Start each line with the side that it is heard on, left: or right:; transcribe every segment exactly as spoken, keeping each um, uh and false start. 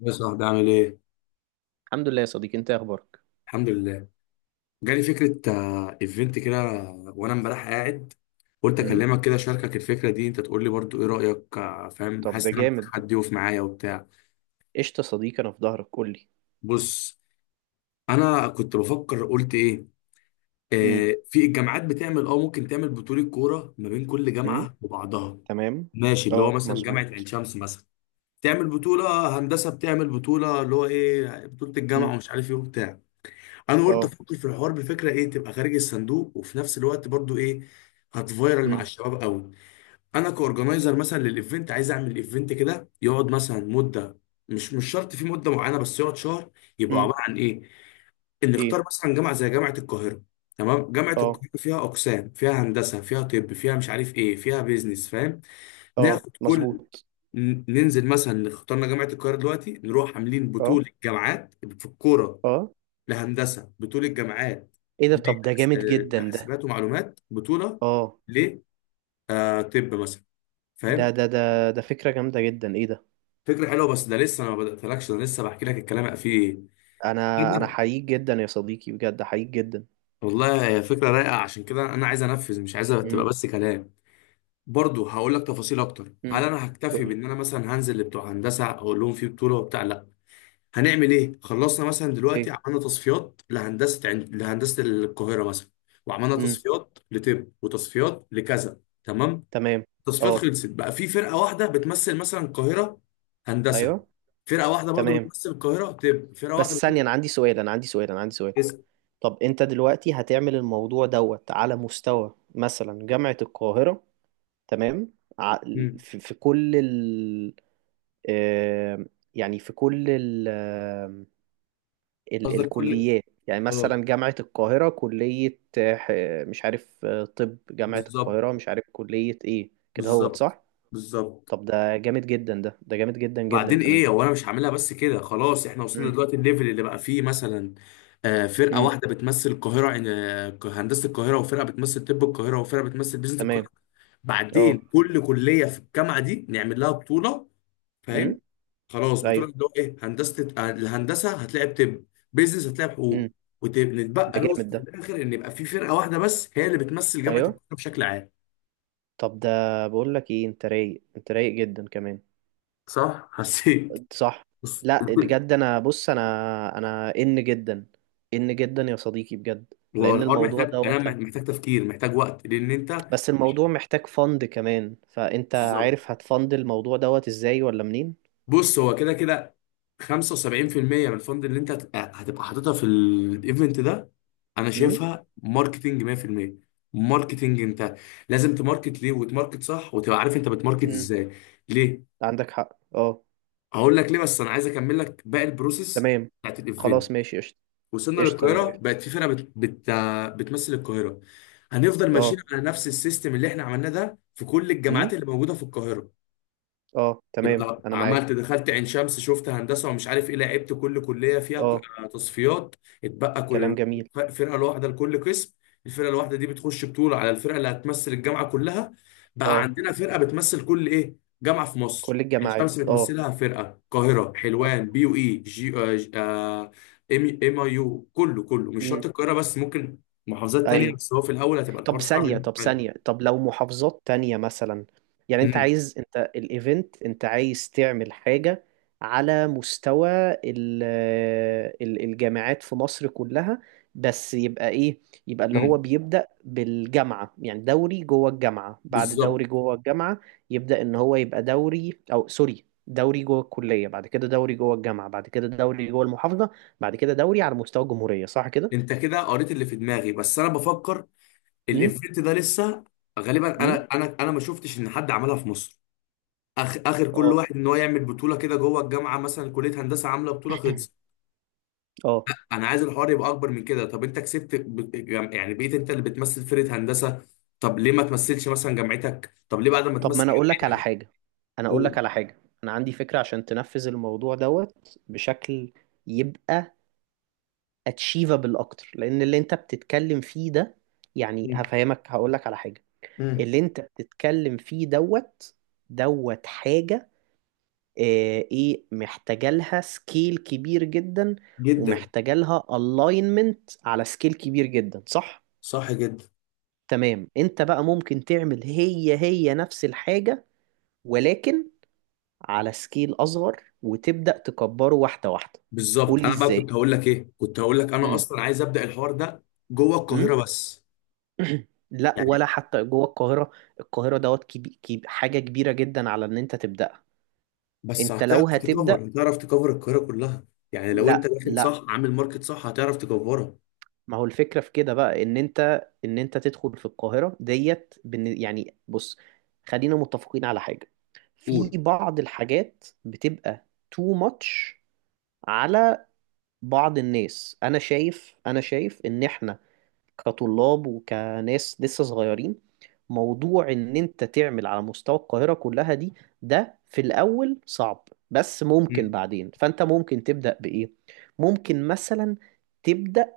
left: يا صاحبي عامل ايه؟
right: الحمد لله يا صديقي، انت ايه اخبارك؟
left: الحمد لله. جالي فكرة آه، ايفنت كده. وانا امبارح قاعد قلت
right: امم.
left: اكلمك كده اشاركك الفكرة دي، انت تقول لي برضو ايه رأيك. آه، فاهم،
right: طب ده
left: حاسس ان انا محتاج
right: جامد ده.
left: حد يقف معايا وبتاع.
right: قشطه يا صديقي، انا في ظهرك، قول لي.
left: بص، انا كنت بفكر قلت ايه.
right: امم.
left: آه في الجامعات بتعمل، اه ممكن تعمل بطولة كورة ما بين كل
right: امم.
left: جامعة وبعضها.
right: تمام.
left: ماشي، اللي هو
right: اه
left: مثلا جامعة
right: مظبوط.
left: عين شمس مثلا تعمل بطولة آه، هندسة، بتعمل بطولة اللي هو ايه، بطولة
right: امم.
left: الجامعة ومش عارف ايه وبتاع. انا قلت
right: اه.
left: افكر في الحوار بفكره ايه، تبقى خارج الصندوق وفي نفس الوقت برضو ايه، هتفايرل مع
right: امم.
left: الشباب قوي. انا كاورجنايزر مثلا للايفنت، عايز اعمل ايفنت كده يقعد مثلا مده، مش مش شرط في مده معينه، بس يقعد شهر. يبقى
right: امم.
left: عباره عن ايه؟ ان نختار
right: ايه.
left: مثلا جامعه زي جامعه القاهره. تمام، جامعه
right: اه.
left: القاهره فيها اقسام، فيها هندسه، فيها طب، فيها مش عارف ايه، فيها بيزنس. فاهم؟
right: اه
left: ناخد كل
right: مظبوط.
left: ن- ننزل مثلا اخترنا جامعه القاهره دلوقتي، نروح عاملين
right: اه.
left: بطوله جامعات في الكوره،
right: اه.
left: لهندسه بطوله جامعات،
right: ايه ده؟ طب ده
left: لحس-
right: جامد
left: آه،
right: جدا ده.
left: لحاسبات ومعلومات بطوله،
right: اه.
left: ل آه، طب مثلا.
right: ده
left: فاهم؟
right: ده ده ده فكره جامده جدا، ايه ده؟
left: فكره حلوه بس ده لسه، انا ما بداتلكش، انا لسه بحكي لك الكلام بقى فيه إيه.
right: انا انا
left: كده.
right: حقيق جدا يا صديقي، بجد حقيق جدا.
left: والله هي فكره رايقه، عشان كده انا عايز انفذ، مش عايزها تبقى
right: امم.
left: بس كلام. برضه هقول لك تفاصيل اكتر. هل
right: امم.
left: انا
right: قول
left: هكتفي
right: لي.
left: بان انا مثلا هنزل لبتوع هندسه اقول لهم في بطوله وبتاع؟ لا. هنعمل ايه؟ خلصنا مثلا دلوقتي
right: ايه.
left: عملنا تصفيات لهندسه عند... لهندسه القاهره مثلا، وعملنا
right: امم.
left: تصفيات لطب وتصفيات لكذا. تمام.
right: تمام.
left: التصفيات
right: اه.
left: خلصت بقى، في فرقه واحده بتمثل مثلا القاهره هندسه،
right: ايوه.
left: فرقه واحده برضو
right: تمام.
left: بتمثل القاهره طب، فرقه واحده
right: بس
left: بتمثل
right: ثانيه، انا عندي سؤال، انا عندي سؤال، انا عندي سؤال.
left: اسم.
right: طب انت دلوقتي هتعمل الموضوع دوت على مستوى مثلا جامعة القاهرة؟ تمام. ع-
left: مم.
right: في في كل ال آه، يعني في كل ال آه، ال-
left: قصدك كل.
right: الكليات. يعني
left: اه،
right: مثلا جامعة القاهرة كلية آه، ح- مش عارف، آه، طب جامعة
left: بالظبط،
right: القاهرة مش عارف كلية ايه كده، هوت
left: بالظبط،
right: صح؟
left: بالظبط.
right: طب ده جامد جدا ده، ده جامد جدا جدا
left: وبعدين
right: كمان.
left: ايه، هو انا مش هعملها بس كده خلاص، احنا وصلنا
right: امم.
left: دلوقتي الليفل اللي بقى فيه مثلا آه، فرقه
right: امم.
left: واحده بتمثل القاهره، آه، هندسه القاهره، وفرقه بتمثل طب القاهره، وفرقه بتمثل بيزنس
right: تمام.
left: القاهره. بعدين
right: اه.
left: كل كليه في الجامعه دي نعمل لها بطوله.
right: امم.
left: فاهم؟ خلاص، بتقول
right: ايوه.
left: اللي هو ايه، هندسه الهندسه هتلاقي بطب، بيزنس هتلاقي
right: امم.
left: بحقوق،
right: ده
left: ونتبقى
right: جامد
left: نوصل في
right: ده.
left: الاخر ان يبقى في فرقه واحده بس هي اللي بتمثل جامعه
right: ايوه.
left: القاهره بشكل عام.
right: طب ده، بقول لك ايه، انت رايق، انت رايق جدا كمان.
left: صح؟ حسيت؟
right: صح.
left: بس
right: لا بجد، انا بص انا، انا ان جدا، ان جدا يا صديقي بجد،
left: هو
right: لان
left: الحوار
right: الموضوع
left: محتاج، انا
right: دوت
left: محتاج تفكير، محتاج وقت لان انت.
right: بس الموضوع محتاج فند كمان، فانت
left: بالظبط.
right: عارف هتفند الموضوع دوت ازاي ولا منين؟
left: بص، هو كده كده خمسه وسبعين في المية من الفند اللي انت هت- هتبقى حاططها في الايفنت ده، انا
right: امم.
left: شايفها ماركتنج مية في المية. ماركتنج، انت لازم تماركت ليه وتماركت صح وتبقى عارف انت بتماركت
right: امم.
left: ازاي ليه.
right: عندك حق، اه.
left: هقول لك ليه بس انا عايز اكمل لك باقي البروسيس
right: تمام.
left: بتاعت
right: خلاص
left: الايفنت.
right: ماشي قشطه.
left: وصلنا
right: قشطه انا
left: للقاهره،
right: موافق.
left: بقت في فرقه بت... بت... بتمثل القاهره. هنفضل ماشيين
right: اه.
left: على نفس السيستم اللي احنا عملناه ده في كل الجامعات
right: امم.
left: اللي موجوده في القاهره.
right: اه تمام،
left: يبقى
right: انا معاك.
left: عملت دخلت عين شمس، شفت هندسه ومش عارف ايه، لعبت كل كليه فيها ك-
right: اه.
left: آه، تصفيات. اتبقى
right: كلام
left: كل
right: جميل.
left: ف- فرقه لوحده لكل قسم. الفرقه الواحده دي بتخش بطوله على الفرقه اللي هتمثل الجامعه كلها. بقى
right: اه،
left: عندنا فرقه بتمثل كل ايه، جامعه في مصر.
right: كل
left: عين
right: الجماعات،
left: شمس
right: اه.
left: بتمثلها فرقه، القاهره، حلوان،
right: آه.
left: بي يو اي جي، آه، ج- آه، ام ام اي يو، كله كله مش شرط
right: امم.
left: القاهره بس، ممكن محافظات تانية،
right: ايوه.
left: بس هو في الاول هتبقى الحوار
right: طب
left: صعب إن
right: ثانية،
left: إنت
right: طب ثانية،
left: تعملها.
right: طب لو محافظات تانية مثلا، يعني انت
left: امم.
right: عايز، انت الايفنت انت عايز تعمل حاجة على مستوى ال- ال- الجامعات في مصر كلها، بس يبقى ايه؟ يبقى اللي هو
left: امم.
right: بيبدأ بالجامعة، يعني دوري جوه الجامعة بعد دوري
left: بالظبط،
right: جوه الجامعة، يبدأ ان هو يبقى دوري، او سوري، دوري جوه الكلية، بعد كده دوري جوه الجامعة، بعد كده دوري جوه المحافظة، بعد كده دوري على مستوى الجمهورية، صح كده؟
left: انت كده قريت اللي في دماغي بس انا بفكر،
right: امم.
left: الافكت ده لسه. غالبا
right: امم.
left: انا انا انا ما شفتش ان حد عملها في مصر. آخ اخر كل
right: اه.
left: واحد ان هو يعمل بطوله كده جوه الجامعه، مثلا كليه هندسه عامله بطوله خلص.
right: اه.
left: انا عايز الحوار يبقى اكبر من كده. طب انت كسبت ب... يعني يعني بقيت انت اللي بتمثل فرقه هندسه، طب ليه ما تمثلش مثلا جامعتك، طب ليه بعد ما
right: طب ما
left: تمثل
right: انا اقول لك على
left: جامعتك.
right: حاجة، انا اقول
left: قول.
right: لك على حاجة، انا عندي فكرة عشان تنفذ الموضوع دوت بشكل يبقى اتشيفابل اكتر، لان اللي انت بتتكلم فيه ده، يعني
left: مم.
right: هفهمك هقول لك على حاجة.
left: مم.
right: اللي انت بتتكلم فيه دوت، دوت حاجة آه، ايه محتاجة لها سكيل كبير جدا،
left: جدا.
right: ومحتاجة لها الاينمنت على سكيل كبير جدا، صح؟
left: صح جدا.
right: تمام. انت بقى ممكن تعمل هي هي نفس الحاجة، ولكن على سكيل اصغر، وتبدا تكبره واحده واحده. قول
left: بالظبط،
right: لي
left: انا بقى
right: ازاي.
left: كنت هقول لك ايه، كنت هقول لك انا
right: امم.
left: اصلا عايز ابدا الحوار ده جوه
right: امم.
left: القاهره بس.
right: لا
left: يعني
right: ولا حتى جوه القاهره. القاهره دوت كبي... كبي... حاجه كبيره جدا على ان انت تبداها،
left: بس
right: انت لو
left: هتعرف
right: هتبدا.
left: تكفر هتعرف تكفر القاهرة كلها. يعني لو انت
right: لا
left: داخل
right: لا.
left: صح، عامل ماركت صح، هتعرف تكفرها.
right: ما هو الفكره في كده بقى ان انت، ان انت تدخل في القاهره ديت بن... يعني بص، خلينا متفقين على حاجه. في
left: قول.
right: بعض الحاجات بتبقى too much على بعض الناس. انا شايف، انا شايف ان احنا كطلاب وكناس لسه صغيرين، موضوع ان انت تعمل على مستوى القاهرة كلها دي، ده في الاول صعب، بس ممكن
left: مم.
right: بعدين. فانت ممكن تبدأ بايه؟ ممكن مثلا تبدأ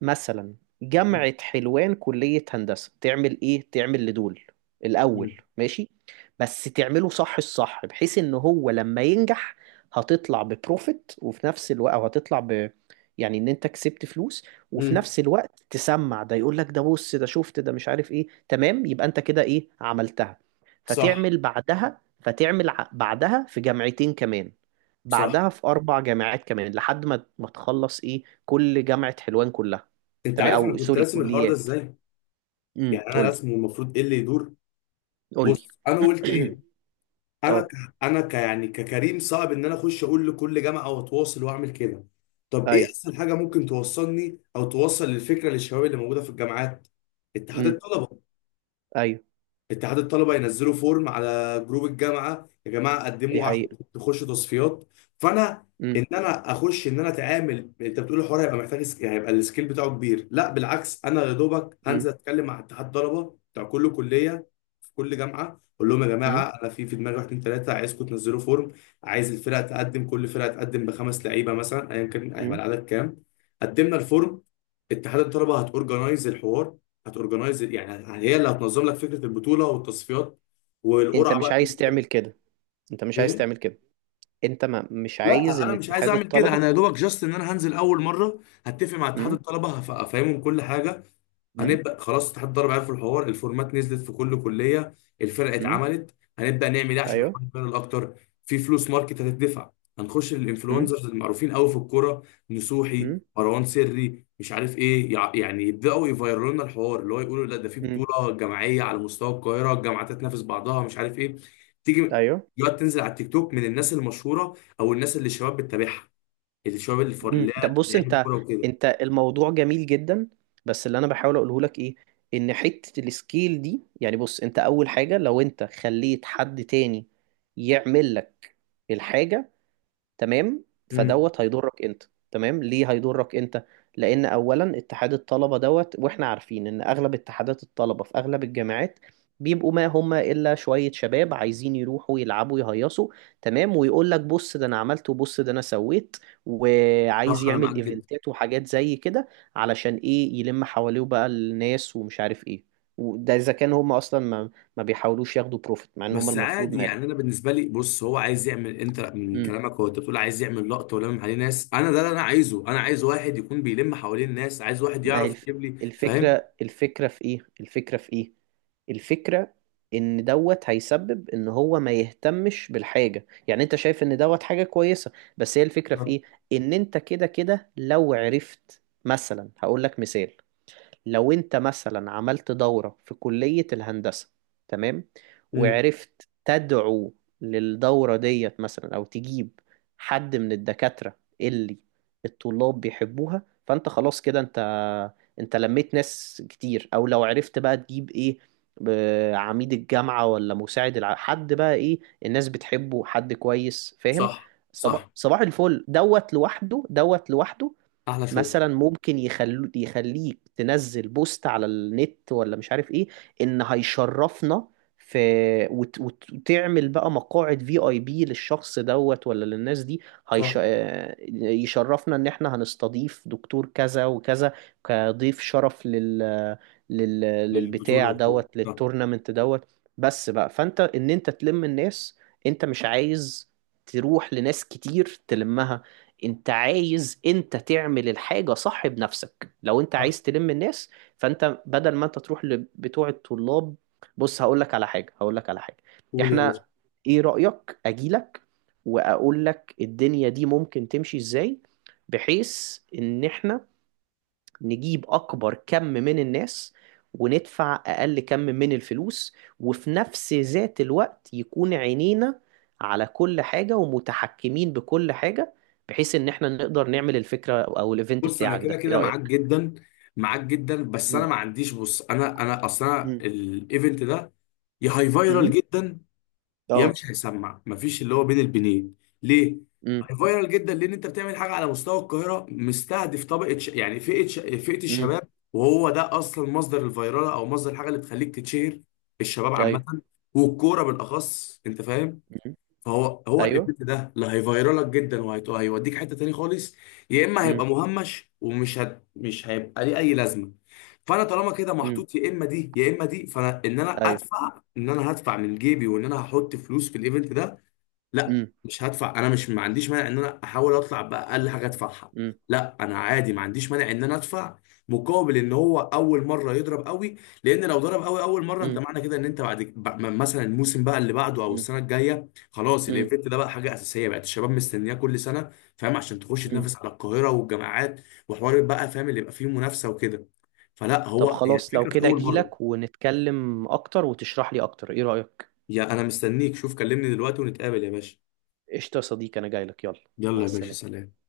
right: مثلا جامعة حلوان كلية هندسة، تعمل ايه، تعمل لدول الاول
left: مم.
right: ماشي، بس تعمله صح الصح، بحيث ان هو لما ينجح هتطلع ببروفيت، وفي نفس الوقت او هتطلع ب، يعني ان انت كسبت فلوس، وفي
left: مم.
right: نفس الوقت تسمع ده يقول لك ده بص، ده شفت ده مش عارف ايه، تمام، يبقى انت كده ايه عملتها.
left: صح.
right: فتعمل بعدها، فتعمل ع- بعدها في جامعتين كمان،
left: صح.
right: بعدها في اربع جامعات كمان، لحد ما ما تخلص ايه كل جامعة حلوان كلها،
left: انت
right: تمام،
left: عارف انا
right: او
left: كنت
right: سوري
left: راسم الحوار ده
right: كليات.
left: ازاي؟
right: امم
left: يعني انا
right: قول لي.
left: راسمه المفروض ايه اللي يدور.
right: قول لي.
left: بص انا قلت ايه. انا ك...
right: اه.
left: انا ك... يعني ككريم صعب ان انا اخش اقول لكل جامعة واتواصل واعمل كده. طب ايه
right: ايوه.
left: اسهل حاجة ممكن توصلني او توصل الفكرة للشباب اللي موجودة في الجامعات؟ اتحاد
right: امم.
left: الطلبة.
right: ايوه.
left: اتحاد الطلبه ينزلوا فورم على جروب الجامعه، يا جماعه
right: دي
left: قدموا عشان
right: حقيقة.
left: تخشوا تصفيات. فانا
right: امم.
left: ان انا اخش ان انا اتعامل، انت بتقول الحوار هيبقى محتاج سك- يعني هيبقى السكيل بتاعه كبير، لا بالعكس، انا يا دوبك هنزل
right: امم.
left: اتكلم مع اتحاد طلبه بتاع كل كليه في كل جامعه، اقول لهم يا
right: امم.
left: جماعه انا في في دماغي واحد اتنين تلاته، عايزكم تنزلوا فورم. عايز الفرق تقدم، كل فرقه تقدم بخمس لعيبه مثلا، ايا كان هيبقى
right: امم.
left: العدد كام. قدمنا الفورم، اتحاد الطلبه هتورجنايز الحوار. هتورجنايز يعني يعني هي اللي هتنظم لك فكره البطوله والتصفيات
right: انت
left: والقرعه
right: مش
left: بقى.
right: عايز تعمل كده، انت مش عايز
left: ايه؟
right: تعمل كده، انت ما مش عايز
left: لا
right: ان
left: انا مش عايز
right: اتحاد
left: اعمل كده.
right: الطلبة.
left: انا يا دوبك جاست ان انا هنزل اول مره هتفق مع اتحاد
right: امم.
left: الطلبه، هف- هفهمهم كل حاجه.
right: امم.
left: هنبدا خلاص، اتحاد الضرب عارف الحوار، الفورمات نزلت في كل كليه، الفرقه
right: امم.
left: اتعملت. هنبدا نعمل ايه عشان
right: ايوه.
left: نحقق الفرق اكتر؟ في فلوس ماركت هتدفع، هنخش
right: امم.
left: للانفلونسرز المعروفين قوي في الكوره، نصوحي،
right: امم.
left: مروان سري، مش عارف ايه، يع- يعني يبداوا يفيروا لنا الحوار، اللي هو يقولوا لا، ده في
right: امم.
left: بطوله جماعيه على مستوى القاهره، الجامعات تتنافس بعضها مش عارف ايه. تيجي
right: ايوه.
left: دلوقتي تنزل على التيك توك من الناس المشهوره، او الناس اللي الشباب بتتابعها، الشباب اللي الفر-
right: مم.
left: اللي
right: طب
left: هي
right: بص
left: لعيبه
right: انت،
left: الكوره وكده.
right: انت الموضوع جميل جدا، بس اللي انا بحاول اقوله لك ايه، ان حتة السكيل دي، يعني بص انت اول حاجة لو انت خليت حد تاني يعمل لك الحاجة، تمام،
left: امم.
right: فدوت هيضرك انت، تمام. ليه هيضرك انت؟ لان اولا اتحاد الطلبه دوت، واحنا عارفين ان اغلب اتحادات الطلبه في اغلب الجامعات بيبقوا ما هم الا شويه شباب عايزين يروحوا يلعبوا يهيصوا، تمام، ويقول لك بص ده انا عملت وبص ده انا سويت، وعايز
left: صح، انا معاك
right: يعمل
left: جدا.
right: ايفنتات وحاجات زي كده علشان ايه، يلم حواليه بقى الناس ومش عارف ايه. وده اذا كان هم اصلا ما, ما بيحاولوش ياخدوا بروفيت، مع ان هم
left: بس
right: المفروض
left: عادي
right: ما
left: يعني، انا بالنسبه لي بص هو عايز يعمل، انت من
right: ياخدوا.
left: كلامك هو انت بتقول عايز يعمل لقطه ولمم عليه ناس. انا ده اللي انا عايزه، انا عايز واحد يكون بيلم حوالين الناس، عايز واحد
right: ما هي
left: يعرف
right: الف...
left: يجيب لي. فاهم؟
right: الفكرة، الفكرة في ايه، الفكرة في ايه، الفكرة ان دوت هيسبب ان هو ما يهتمش بالحاجة. يعني انت شايف ان دوت حاجة كويسة، بس هي الفكرة في
left: صح.
right: ايه؟ ان انت كده كده لو عرفت. مثلا هقول لك مثال، لو انت مثلا عملت دورة في كلية الهندسة، تمام،
left: امم.
right: وعرفت تدعو للدورة ديت مثلا، او تجيب حد من الدكاترة اللي الطلاب بيحبوها، فانت خلاص كده انت، انت لميت ناس كتير. او لو عرفت بقى تجيب ايه، ب- عميد الجامعة ولا مساعد الع... حد بقى ايه، الناس بتحبه، حد كويس، فاهم؟
left: صح.
right: صباح
left: صح.
right: صباح الفل، دوت لوحده، دوت لوحده.
left: احلى شغل.
right: مثلا ممكن يخلو يخليك تنزل بوست على النت ولا مش عارف ايه، ان هيشرفنا في، وت... وت... وتعمل بقى مقاعد في اي بي للشخص دوت ولا للناس دي. هيش...
left: صح.
right: آه، يشرفنا ان احنا هنستضيف دكتور كذا وكذا كضيف شرف لل... لل...
left: للبطوله
right: للبتاع
left: وكده
right: دوت،
left: صح.
right: للتورنمنت دوت، بس بقى. فانت ان انت تلم الناس، انت مش عايز تروح لناس كتير تلمها، انت عايز انت تعمل الحاجة صح بنفسك لو انت
left: صح.
right: عايز تلم الناس. فانت بدل ما انت تروح لبتوع الطلاب، بص هقول لك على حاجة، هقول لك على حاجة،
left: قول يا
right: احنا،
left: باشا.
right: ايه رأيك اجيلك واقول لك الدنيا دي ممكن تمشي ازاي، بحيث ان احنا نجيب أكبر كم من الناس وندفع أقل كم من الفلوس، وفي نفس ذات الوقت يكون عينينا على كل حاجة ومتحكمين بكل حاجة، بحيث إن إحنا نقدر نعمل الفكرة أو الإيفنت
left: بص انا
right: بتاعك
left: كده
right: ده. إيه
left: كده معاك
right: رأيك؟
left: جدا، معاك جدا بس انا
right: مم.
left: ما عنديش. بص، انا انا اصلا
right: مم.
left: الايفنت ده يا هاي فايرال
right: مم.
left: جدا، يا
right: اه.
left: مش هيسمع، مفيش اللي هو بين البنين. ليه؟
right: مم.
left: فايرال جدا لان انت بتعمل حاجه على مستوى القاهره، مستهدف طبقه ش... يعني فئه ش... فئه
right: مم.
left: الشباب، وهو ده اصلا مصدر الفيراله او مصدر الحاجه اللي بتخليك تتشهر، الشباب
right: ايوه.
left: عامه والكوره بالاخص. انت فاهم؟
right: مم.
left: فهو هو
right: ايوه.
left: الايفنت ده لا هيفيرالك جدا وهيوديك حته تاني خالص، يا اما
right: مم.
left: هيبقى مهمش ومش هت... مش هيبقى ليه اي لازمه. فانا طالما كده
right: مم.
left: محطوط يا اما دي يا اما دي، فانا ان انا
right: ايوه.
left: ادفع، ان انا هدفع من جيبي وان انا هحط فلوس في الايفنت ده. لا
right: مم.
left: مش هدفع. انا مش، ما عنديش مانع ان انا احاول اطلع باقل حاجه ادفعها.
right: مم.
left: لا انا عادي ما عنديش مانع ان انا ادفع مقابل ان هو اول مره يضرب قوي. لان لو ضرب قوي اول مره، انت
right: مم.
left: معنى كده ان انت بعد ب- م- مثلا الموسم بقى اللي بعده او
right: مم.
left: السنه الجايه، خلاص
right: مم.
left: الايفنت ده بقى حاجه اساسيه بقت الشباب مستنياه كل سنه. فاهم؟ عشان تخش
right: مم.
left: تنافس على القاهره والجامعات وحوار بقى، فاهم، اللي يبقى فيه منافسه وكده. فلا،
right: طب
left: هو هي
right: خلاص لو
left: الفكره في
right: كده
left: اول
right: اجيلك
left: مره.
right: ونتكلم اكتر وتشرح لي اكتر، ايه رأيك؟
left: يا انا مستنيك، شوف كلمني دلوقتي ونتقابل يا باشا.
right: قشطة يا صديقي، أنا جاي لك، يلا.
left: يلا
right: مع
left: يا باشا،
right: السلامة.
left: سلام.